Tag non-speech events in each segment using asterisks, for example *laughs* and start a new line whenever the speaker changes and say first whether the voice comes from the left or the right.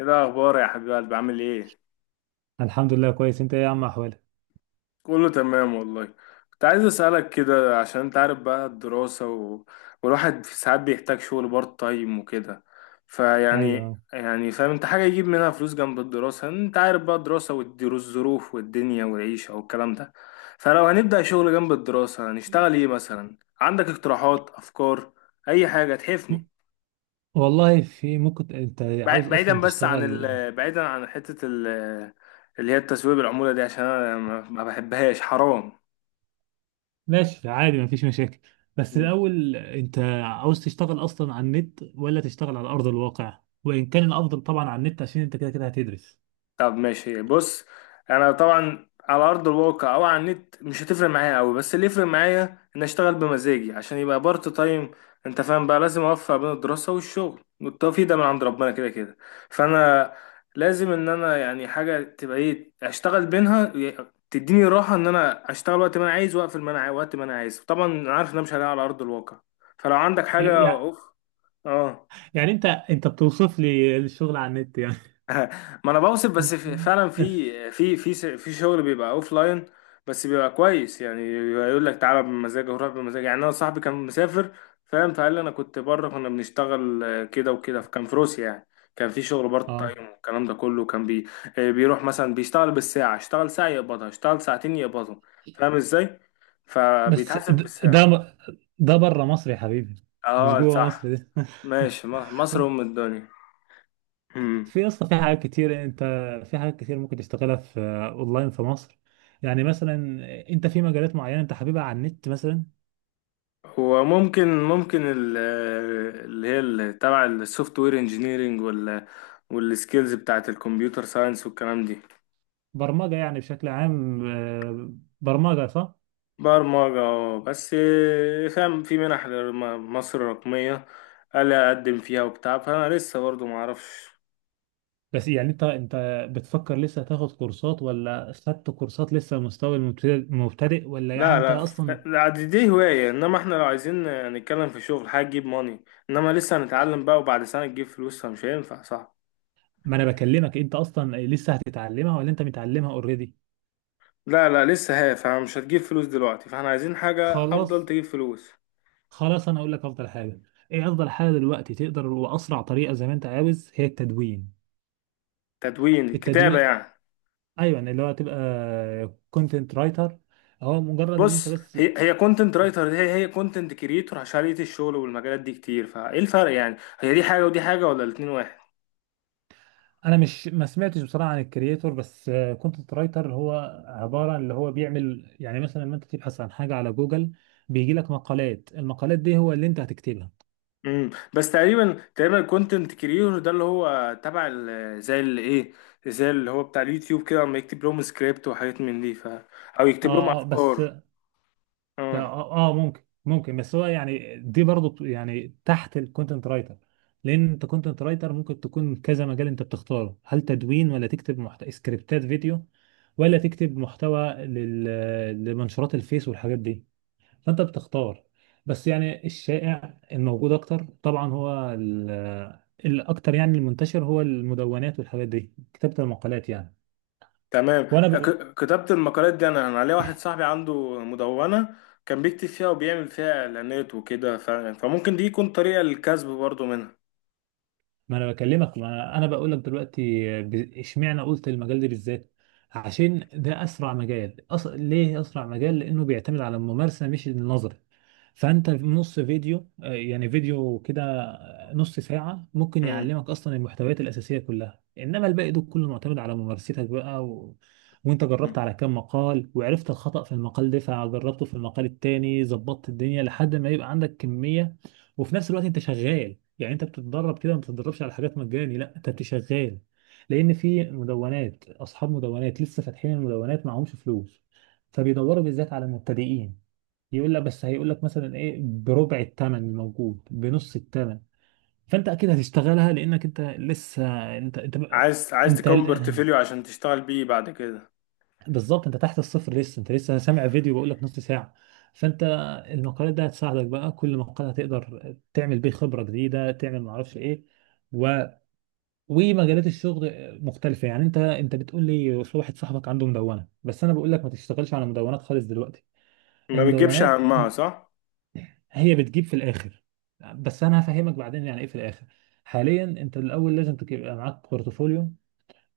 left: ايه الاخبار يا حبيب قلبي عامل ايه؟
right: الحمد لله كويس. انت ايه يا عم، احوالك؟
left: كله تمام والله. كنت عايز اسالك كده، عشان انت عارف بقى الدراسه والواحد في ساعات بيحتاج شغل بارت تايم وكده. فيعني
right: ايوه.
left: يعني فاهم، انت حاجه يجيب منها فلوس جنب الدراسه، انت عارف بقى الدراسه والظروف والدنيا والعيشه والكلام ده. فلو هنبدا شغل جنب الدراسه هنشتغل ايه مثلا؟ عندك اقتراحات، افكار، اي حاجه
right: م-
left: تحفني؟
right: والله في، ممكن انت عاوز اصلا
left: بعيدا بس عن
right: تشتغل؟
left: بعيدا عن حتة اللي هي التسويق بالعمولة دي، عشان انا ما ما بحبهاش، حرام.
right: ماشي عادي مفيش مشاكل. بس الاول انت عاوز تشتغل اصلا على النت ولا تشتغل على ارض الواقع؟ وان كان الافضل طبعا على النت عشان انت كده كده هتدرس.
left: طب ماشي، بص. انا طبعا على ارض الواقع او على النت مش هتفرق معايا قوي، بس اللي يفرق معايا ان اشتغل بمزاجي عشان يبقى بارت تايم. انت فاهم بقى، لازم اوفق بين الدراسه والشغل، والتوفيق ده من عند ربنا كده كده. فانا لازم ان انا يعني حاجه تبقى ايه، اشتغل بينها تديني راحه، ان انا اشتغل وقت ما انا عايز واقفل ما انا عاي- وقت ما انا عايز. طبعا أنا عارف ان انا مش هلاقي على ارض الواقع. فلو عندك حاجه،
right: يع-
left: اوف. اه.
right: يعني انت بتوصف لي الشغل على النت يعني؟
left: ما انا بوصف، بس في فعلا،
right: *laughs*
left: في شغل بيبقى اوف لاين، بس بيبقى كويس، يعني يقول لك تعالى بمزاجك وروح بمزاجك. يعني انا صاحبي كان مسافر، فاهم، فقال لي انا كنت بره كنا بنشتغل، كده وكده، فكان في روسيا يعني. كان في شغل بارت
right: اه
left: تايم والكلام ده كله، كان بي آه، بيروح مثلا بيشتغل بالساعة، اشتغل ساعة يقبضها، اشتغل ساعتين يقبضهم. فاهم ازاي؟
right: بس
left: فبيتحاسب
right: ده
left: بالساعة.
right: ده بره مصر يا حبيبي، مش
left: اه،
right: جوه
left: صح.
right: مصر ده.
left: ماشي، مصر ام
right: *laughs*
left: الدنيا.
right: في اصلا في حاجات كتير انت، في حاجات كتير ممكن تشتغلها في اونلاين في مصر. يعني مثلا انت في مجالات معينه انت حاببها على النت مثلا؟
left: هو ممكن اللي هي تبع السوفت وير انجينيرنج، والسكيلز بتاعت الكمبيوتر ساينس والكلام دي.
right: برمجه يعني بشكل عام، برمجه صح.
left: برمجة، اه، بس آه، فاهم، في منح، مصر الرقمية، قال أقدم فيها وبتاع، فأنا لسه برضه معرفش.
right: بس يعني انت بتفكر لسه تاخد كورسات ولا خدت كورسات لسه مستوى المبتدئ مبتدئ ولا يعني
left: لا
right: انت
left: لا،
right: اصلا؟
left: لا، دي هواية، إنما إحنا لو عايزين نتكلم في شغل، حاجة تجيب ماني، إنما لسه هنتعلم بقى، وبعد سنة تجيب فلوس، فمش هينفع، صح؟
right: ما انا بكلمك انت اصلا لسه هتتعلمها ولا انت متعلمها اوريدي.
left: لا لا، لسه هي، فمش هتجيب فلوس دلوقتي، فاحنا عايزين حاجة أفضل
right: خلاص،
left: تجيب فلوس.
right: خلاص انا اقول لك افضل حاجه. ايه افضل حاجه دلوقتي تقدر واسرع طريقه زي ما انت عاوز؟ هي التدوين.
left: تدوين كتابة
right: التدوين،
left: يعني؟
right: ايوه، يعني اللي هو تبقى كونتنت رايتر. هو مجرد ان انت
left: بص،
right: بس،
left: هي هي كونتنت رايتر، هي هي كونتنت كريتور، عشان لقيت الشغل والمجالات دي كتير، فايه الفرق يعني؟ هي دي حاجة ودي حاجة، ولا الاتنين واحد؟
right: انا مش ما سمعتش بصراحه عن الكرييتور، بس كونتنت رايتر هو عباره عن اللي هو بيعمل يعني مثلا لما انت تبحث عن حاجه على جوجل بيجي لك مقالات. المقالات دي هو اللي انت هتكتبها.
left: بس تقريبا تقريبا، الكونتنت كريتور ده اللي هو تبع زي اللي ايه، زي اللي هو بتاع اليوتيوب كده، اما يكتب لهم سكريبت وحاجات من دي، او يكتب لهم
right: اه اه بس
left: افكار. اه،
right: اه، ممكن ممكن بس هو يعني دي برضو يعني تحت الكونتنت رايتر. لان انت كونتنت رايتر ممكن تكون كذا مجال انت بتختاره. هل تدوين ولا تكتب سكريبتات فيديو، ولا تكتب محتوى لمنشورات الفيس والحاجات دي؟ فانت بتختار. بس يعني الشائع الموجود اكتر طبعا هو الاكتر، يعني المنتشر هو المدونات والحاجات دي، كتابة المقالات يعني.
left: تمام.
right: وانا بقول،
left: كتابة المقالات دي، انا عليا واحد صاحبي عنده مدونة، كان بيكتب فيها وبيعمل فيها اعلانات وكده، فممكن دي يكون طريقة للكسب برضو منها.
right: ما انا بكلمك، ما انا بقول لك دلوقتي، اشمعنى قلت المجال ده بالذات؟ عشان ده اسرع مجال. ليه اسرع مجال؟ لانه بيعتمد على الممارسه مش النظر. فانت في نص فيديو، يعني فيديو كده، نص ساعه ممكن
left: مم.
right: يعلمك اصلا المحتويات الاساسيه كلها، انما الباقي ده كله معتمد على ممارستك بقى، وانت
left: مم.
right: جربت على كام مقال وعرفت الخطأ في المقال ده فجربته في المقال التاني ظبطت الدنيا لحد ما يبقى عندك كميه. وفي نفس الوقت انت شغال، يعني انت بتتدرب كده. ما بتتدربش على حاجات مجاني، لا، انت بتشغال. لان في مدونات، اصحاب مدونات لسه فاتحين المدونات معهمش فلوس، فبيدوروا بالذات على المبتدئين. يقول لك بس، هيقول لك مثلا ايه؟ بربع الثمن الموجود، بنص الثمن. فانت اكيد هتشتغلها لانك انت لسه، انت انت
left: عايز
right: انت
left: تكون بورتفوليو عشان تشتغل بيه بعد كده.
right: بالظبط انت تحت الصفر لسه، انت لسه سامع فيديو بقول لك نص ساعه. فانت، المقالات دي هتساعدك بقى. كل مقال هتقدر تعمل بيه خبره جديده، تعمل ما اعرفش ايه، و... ومجالات الشغل مختلفه. يعني انت بتقول لي في واحد صاحبك عنده مدونه، بس انا بقول لك ما تشتغلش على مدونات خالص دلوقتي.
left: ما بتجيبش
right: المدونات
left: همها، صح.
right: هي بتجيب في الاخر، بس انا هفهمك بعدين يعني ايه في الاخر. حاليا انت الاول لازم تبقى معاك بورتفوليو،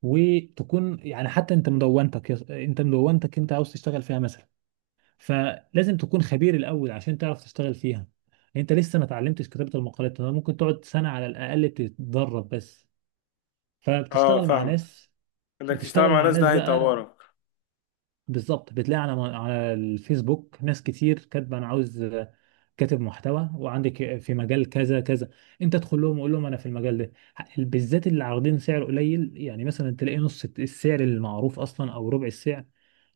right: وتكون، يعني حتى انت مدونتك، انت مدونتك انت عاوز تشتغل فيها مثلا، فلازم تكون خبير الاول عشان تعرف تشتغل فيها. انت لسه ما اتعلمتش كتابة المقالات. انا ممكن تقعد سنة على الاقل تتدرب بس،
left: اه،
right: فبتشتغل مع
left: فاهمة،
right: ناس.
left: انك تشتغل
right: بتشتغل
left: مع
right: مع
left: ناس
right: ناس
left: ده
right: بقى
left: هيطورك.
right: بالظبط. بتلاقي على على الفيسبوك ناس كتير كاتبه: انا عاوز كاتب محتوى وعندك في مجال كذا كذا. انت ادخل لهم وقول لهم انا في المجال ده. بالذات اللي عارضين سعر قليل، يعني مثلا تلاقي نص السعر المعروف اصلا او ربع السعر.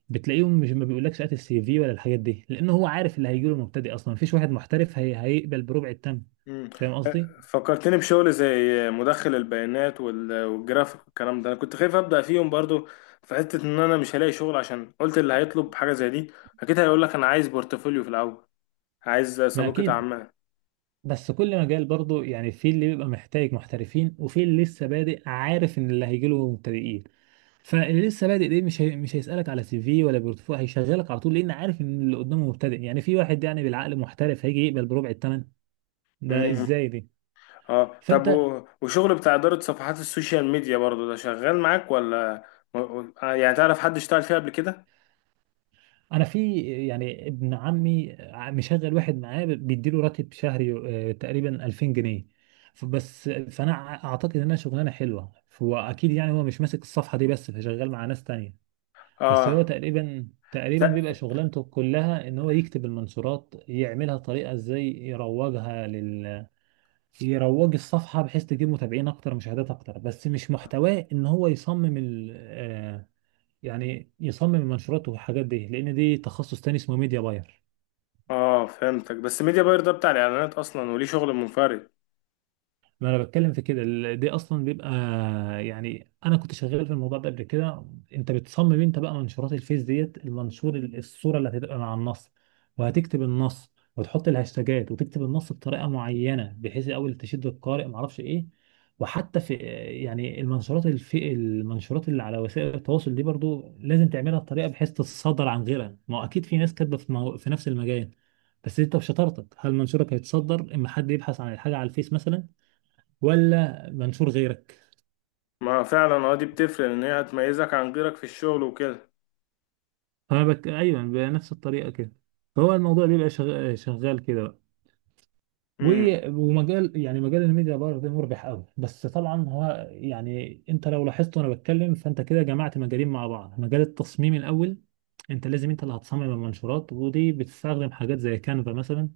right: بتلاقيهم مش ما بيقولكش هات السي في ولا الحاجات دي، لان هو عارف اللي هيجيله مبتدئ اصلا. مفيش واحد محترف هيقبل بربع التمن.
left: مم.
right: فاهم قصدي؟
left: فكرتني بشغل زي مدخل البيانات والجرافيك والكلام ده. انا كنت خايف ابدا فيهم برضو، في حته ان انا مش هلاقي شغل، عشان قلت اللي هيطلب حاجه زي دي اكيد هيقول لك انا عايز بورتفوليو في الاول، عايز
right: ما
left: سابقه
right: اكيد،
left: اعمال.
right: بس كل مجال برضه يعني في اللي بيبقى محتاج محترفين وفي اللي لسه بادئ عارف ان اللي هيجيله مبتدئين. فاللي لسه بادئ ده مش مش هيسالك على سي في ولا بورتفوليو، هيشغلك على طول، لان عارف ان اللي قدامه مبتدئ. يعني في واحد يعني بالعقل محترف هيجي يقبل بربع التمن ده؟ ازاي دي؟
left: اه، طب
right: فانت،
left: وشغل بتاع إدارة صفحات السوشيال ميديا برضو ده شغال معاك ولا؟ يعني تعرف حد اشتغل فيها قبل كده؟
right: انا في، يعني ابن عمي مشغل واحد معاه بيديله راتب شهري، تقريبا 2000 جنيه. بس فانا اعتقد انها شغلانه حلوه. هو اكيد يعني هو مش ماسك الصفحه دي بس، فشغال مع ناس تانية. بس هو
left: اه.
right: تقريبا تقريبا بيبقى
left: ت-
right: شغلانته كلها ان هو يكتب المنشورات، يعملها طريقه ازاي يروجها لل، يروج الصفحه بحيث تجيب متابعين اكتر، مشاهدات اكتر. بس مش محتواه ان هو يصمم يعني يصمم منشوراته والحاجات دي، لان دي تخصص تاني اسمه ميديا باير.
left: اه، فهمتك، بس ميديا باير ده بتاع الإعلانات أصلا، وليه شغل منفرد.
right: ما انا بتكلم في كده دي اصلا بيبقى يعني انا كنت شغال في الموضوع ده قبل كده. انت بتصمم انت بقى منشورات الفيس ديت المنشور الصوره اللي هتبقى مع النص، وهتكتب النص، وتحط الهاشتاجات، وتكتب النص بطريقه معينه بحيث الاول تشد القارئ ما اعرفش ايه. وحتى في، يعني المنشورات الفي المنشورات اللي على وسائل التواصل دي برضو لازم تعملها بطريقه بحيث تتصدر عن غيرها. ما هو اكيد في ناس كاتبه في، في نفس المجال. بس انت بشطارتك هل منشورك هيتصدر اما حد يبحث عن الحاجه على الفيس مثلا، ولا منشور غيرك؟
left: ما فعلا، اه، دي بتفرق، إن هي هتميزك عن غيرك في الشغل وكده.
right: انا ايوه بنفس الطريقه كده. فهو الموضوع بيبقى شغال كده بقى.
left: امم.
right: ومجال، يعني مجال الميديا باير ده مربح قوي. بس طبعا هو يعني انت لو لاحظت وانا بتكلم فانت كده جمعت مجالين مع بعض. مجال التصميم الاول، انت لازم انت اللي هتصمم المنشورات، ودي بتستخدم حاجات زي كانفا مثلا.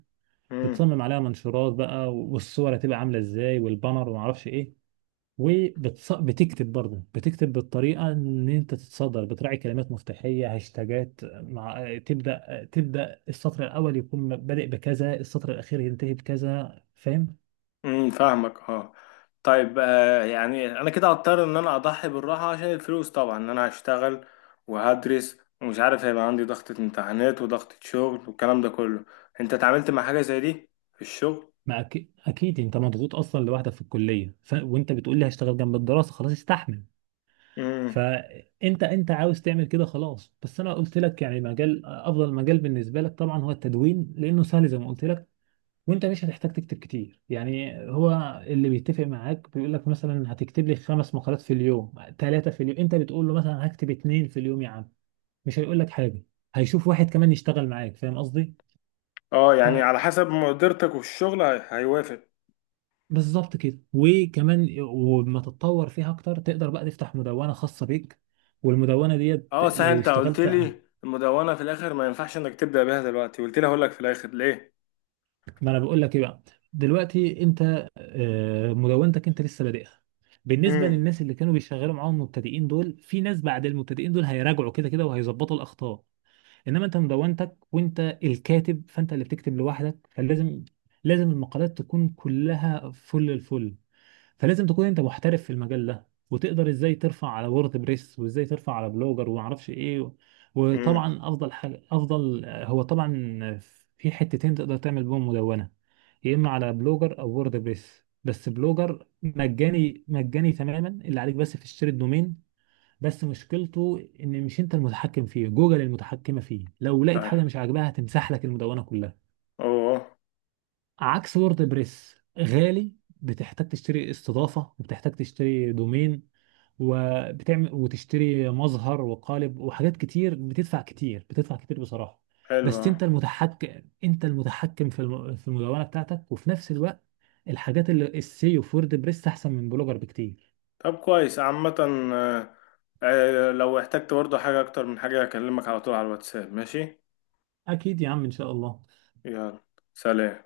left: امم.
right: بتصمم عليها منشورات بقى، والصور هتبقى عامله ازاي، والبانر، وما اعرفش ايه. وبتكتب برضه، بتكتب بالطريقه ان انت تتصدر، بتراعي كلمات مفتاحيه، هاشتاجات، مع تبدا السطر الاول يكون بادئ بكذا، السطر الاخير ينتهي بكذا. فاهم؟
left: فاهمك، اه. طيب، يعني انا كده هضطر ان انا اضحي بالراحه عشان الفلوس، طبعا ان انا هشتغل وهدرس، ومش عارف هيبقى عندي ضغطه امتحانات وضغطه شغل والكلام ده كله. انت اتعاملت مع حاجه زي دي في الشغل؟
right: ما أكيد، اكيد انت مضغوط اصلا لوحدك في الكليه. وانت بتقول لي هشتغل جنب الدراسه، خلاص استحمل.
left: امم.
right: فانت انت عاوز تعمل كده، خلاص. بس انا قلت لك يعني مجال افضل مجال بالنسبه لك طبعا هو التدوين لانه سهل زي ما قلت لك. وانت مش هتحتاج تكتب كتير، يعني هو اللي بيتفق معاك بيقول لك مثلا هتكتب لي 5 مقالات في اليوم، 3 في اليوم، انت بتقول له مثلا هكتب 2 في اليوم يا عم، مش هيقول لك حاجة، هيشوف واحد كمان يشتغل معاك. فاهم قصدي؟
left: اه، يعني على حسب مقدرتك، والشغل هيوافق.
right: فبالظبط كده. وكمان وما تتطور فيها اكتر تقدر بقى تفتح مدونة خاصة بيك، والمدونة ديت
left: اه، صحيح،
right: لو
left: انت قلت
right: اشتغلت.
left: لي المدونه في الاخر ما ينفعش انك تبدا بيها دلوقتي، قلت لي هقول لك في الاخر ليه.
right: ما انا بقول لك ايه بقى. دلوقتي انت، مدونتك انت لسه بادئها. بالنسبه
left: امم.
right: للناس اللي كانوا بيشغلوا معاهم المبتدئين دول في ناس بعد المبتدئين دول هيراجعوا كده كده وهيظبطوا الاخطاء. انما انت مدونتك وانت الكاتب، فانت اللي بتكتب لوحدك، فلازم، لازم المقالات تكون كلها فل الفل. فلازم تكون انت محترف في المجال ده، وتقدر ازاي ترفع على وورد بريس وازاي ترفع على بلوجر وما اعرفش ايه.
left: امم.
right: وطبعا افضل حاجه افضل هو طبعا في حتتين تقدر تعمل بهم مدونه: يا اما على بلوجر او وورد بريس. بس بلوجر مجاني مجاني تماما، اللي عليك بس تشتري الدومين. بس مشكلته ان مش انت المتحكم فيه، جوجل المتحكمه فيه. لو لقيت
left: طيب،
right: حاجه مش عاجباها هتمسح لك المدونه كلها.
left: اوه.
right: عكس ووردبريس، غالي، بتحتاج تشتري استضافة وبتحتاج تشتري دومين، وبتعمل وتشتري مظهر وقالب وحاجات كتير. بتدفع كتير، بتدفع كتير بصراحة.
left: حلو
right: بس
left: آه.
right: انت المتحكم، انت المتحكم في في المدونة بتاعتك. وفي نفس الوقت الحاجات اللي السيو في ووردبريس احسن من بلوجر بكتير.
left: طب كويس، عامة. آه، لو احتجت برضه حاجة أكتر من حاجة، أكلمك على طول على الواتساب، ماشي؟
right: اكيد يا عم ان شاء الله.
left: يلا، سلام.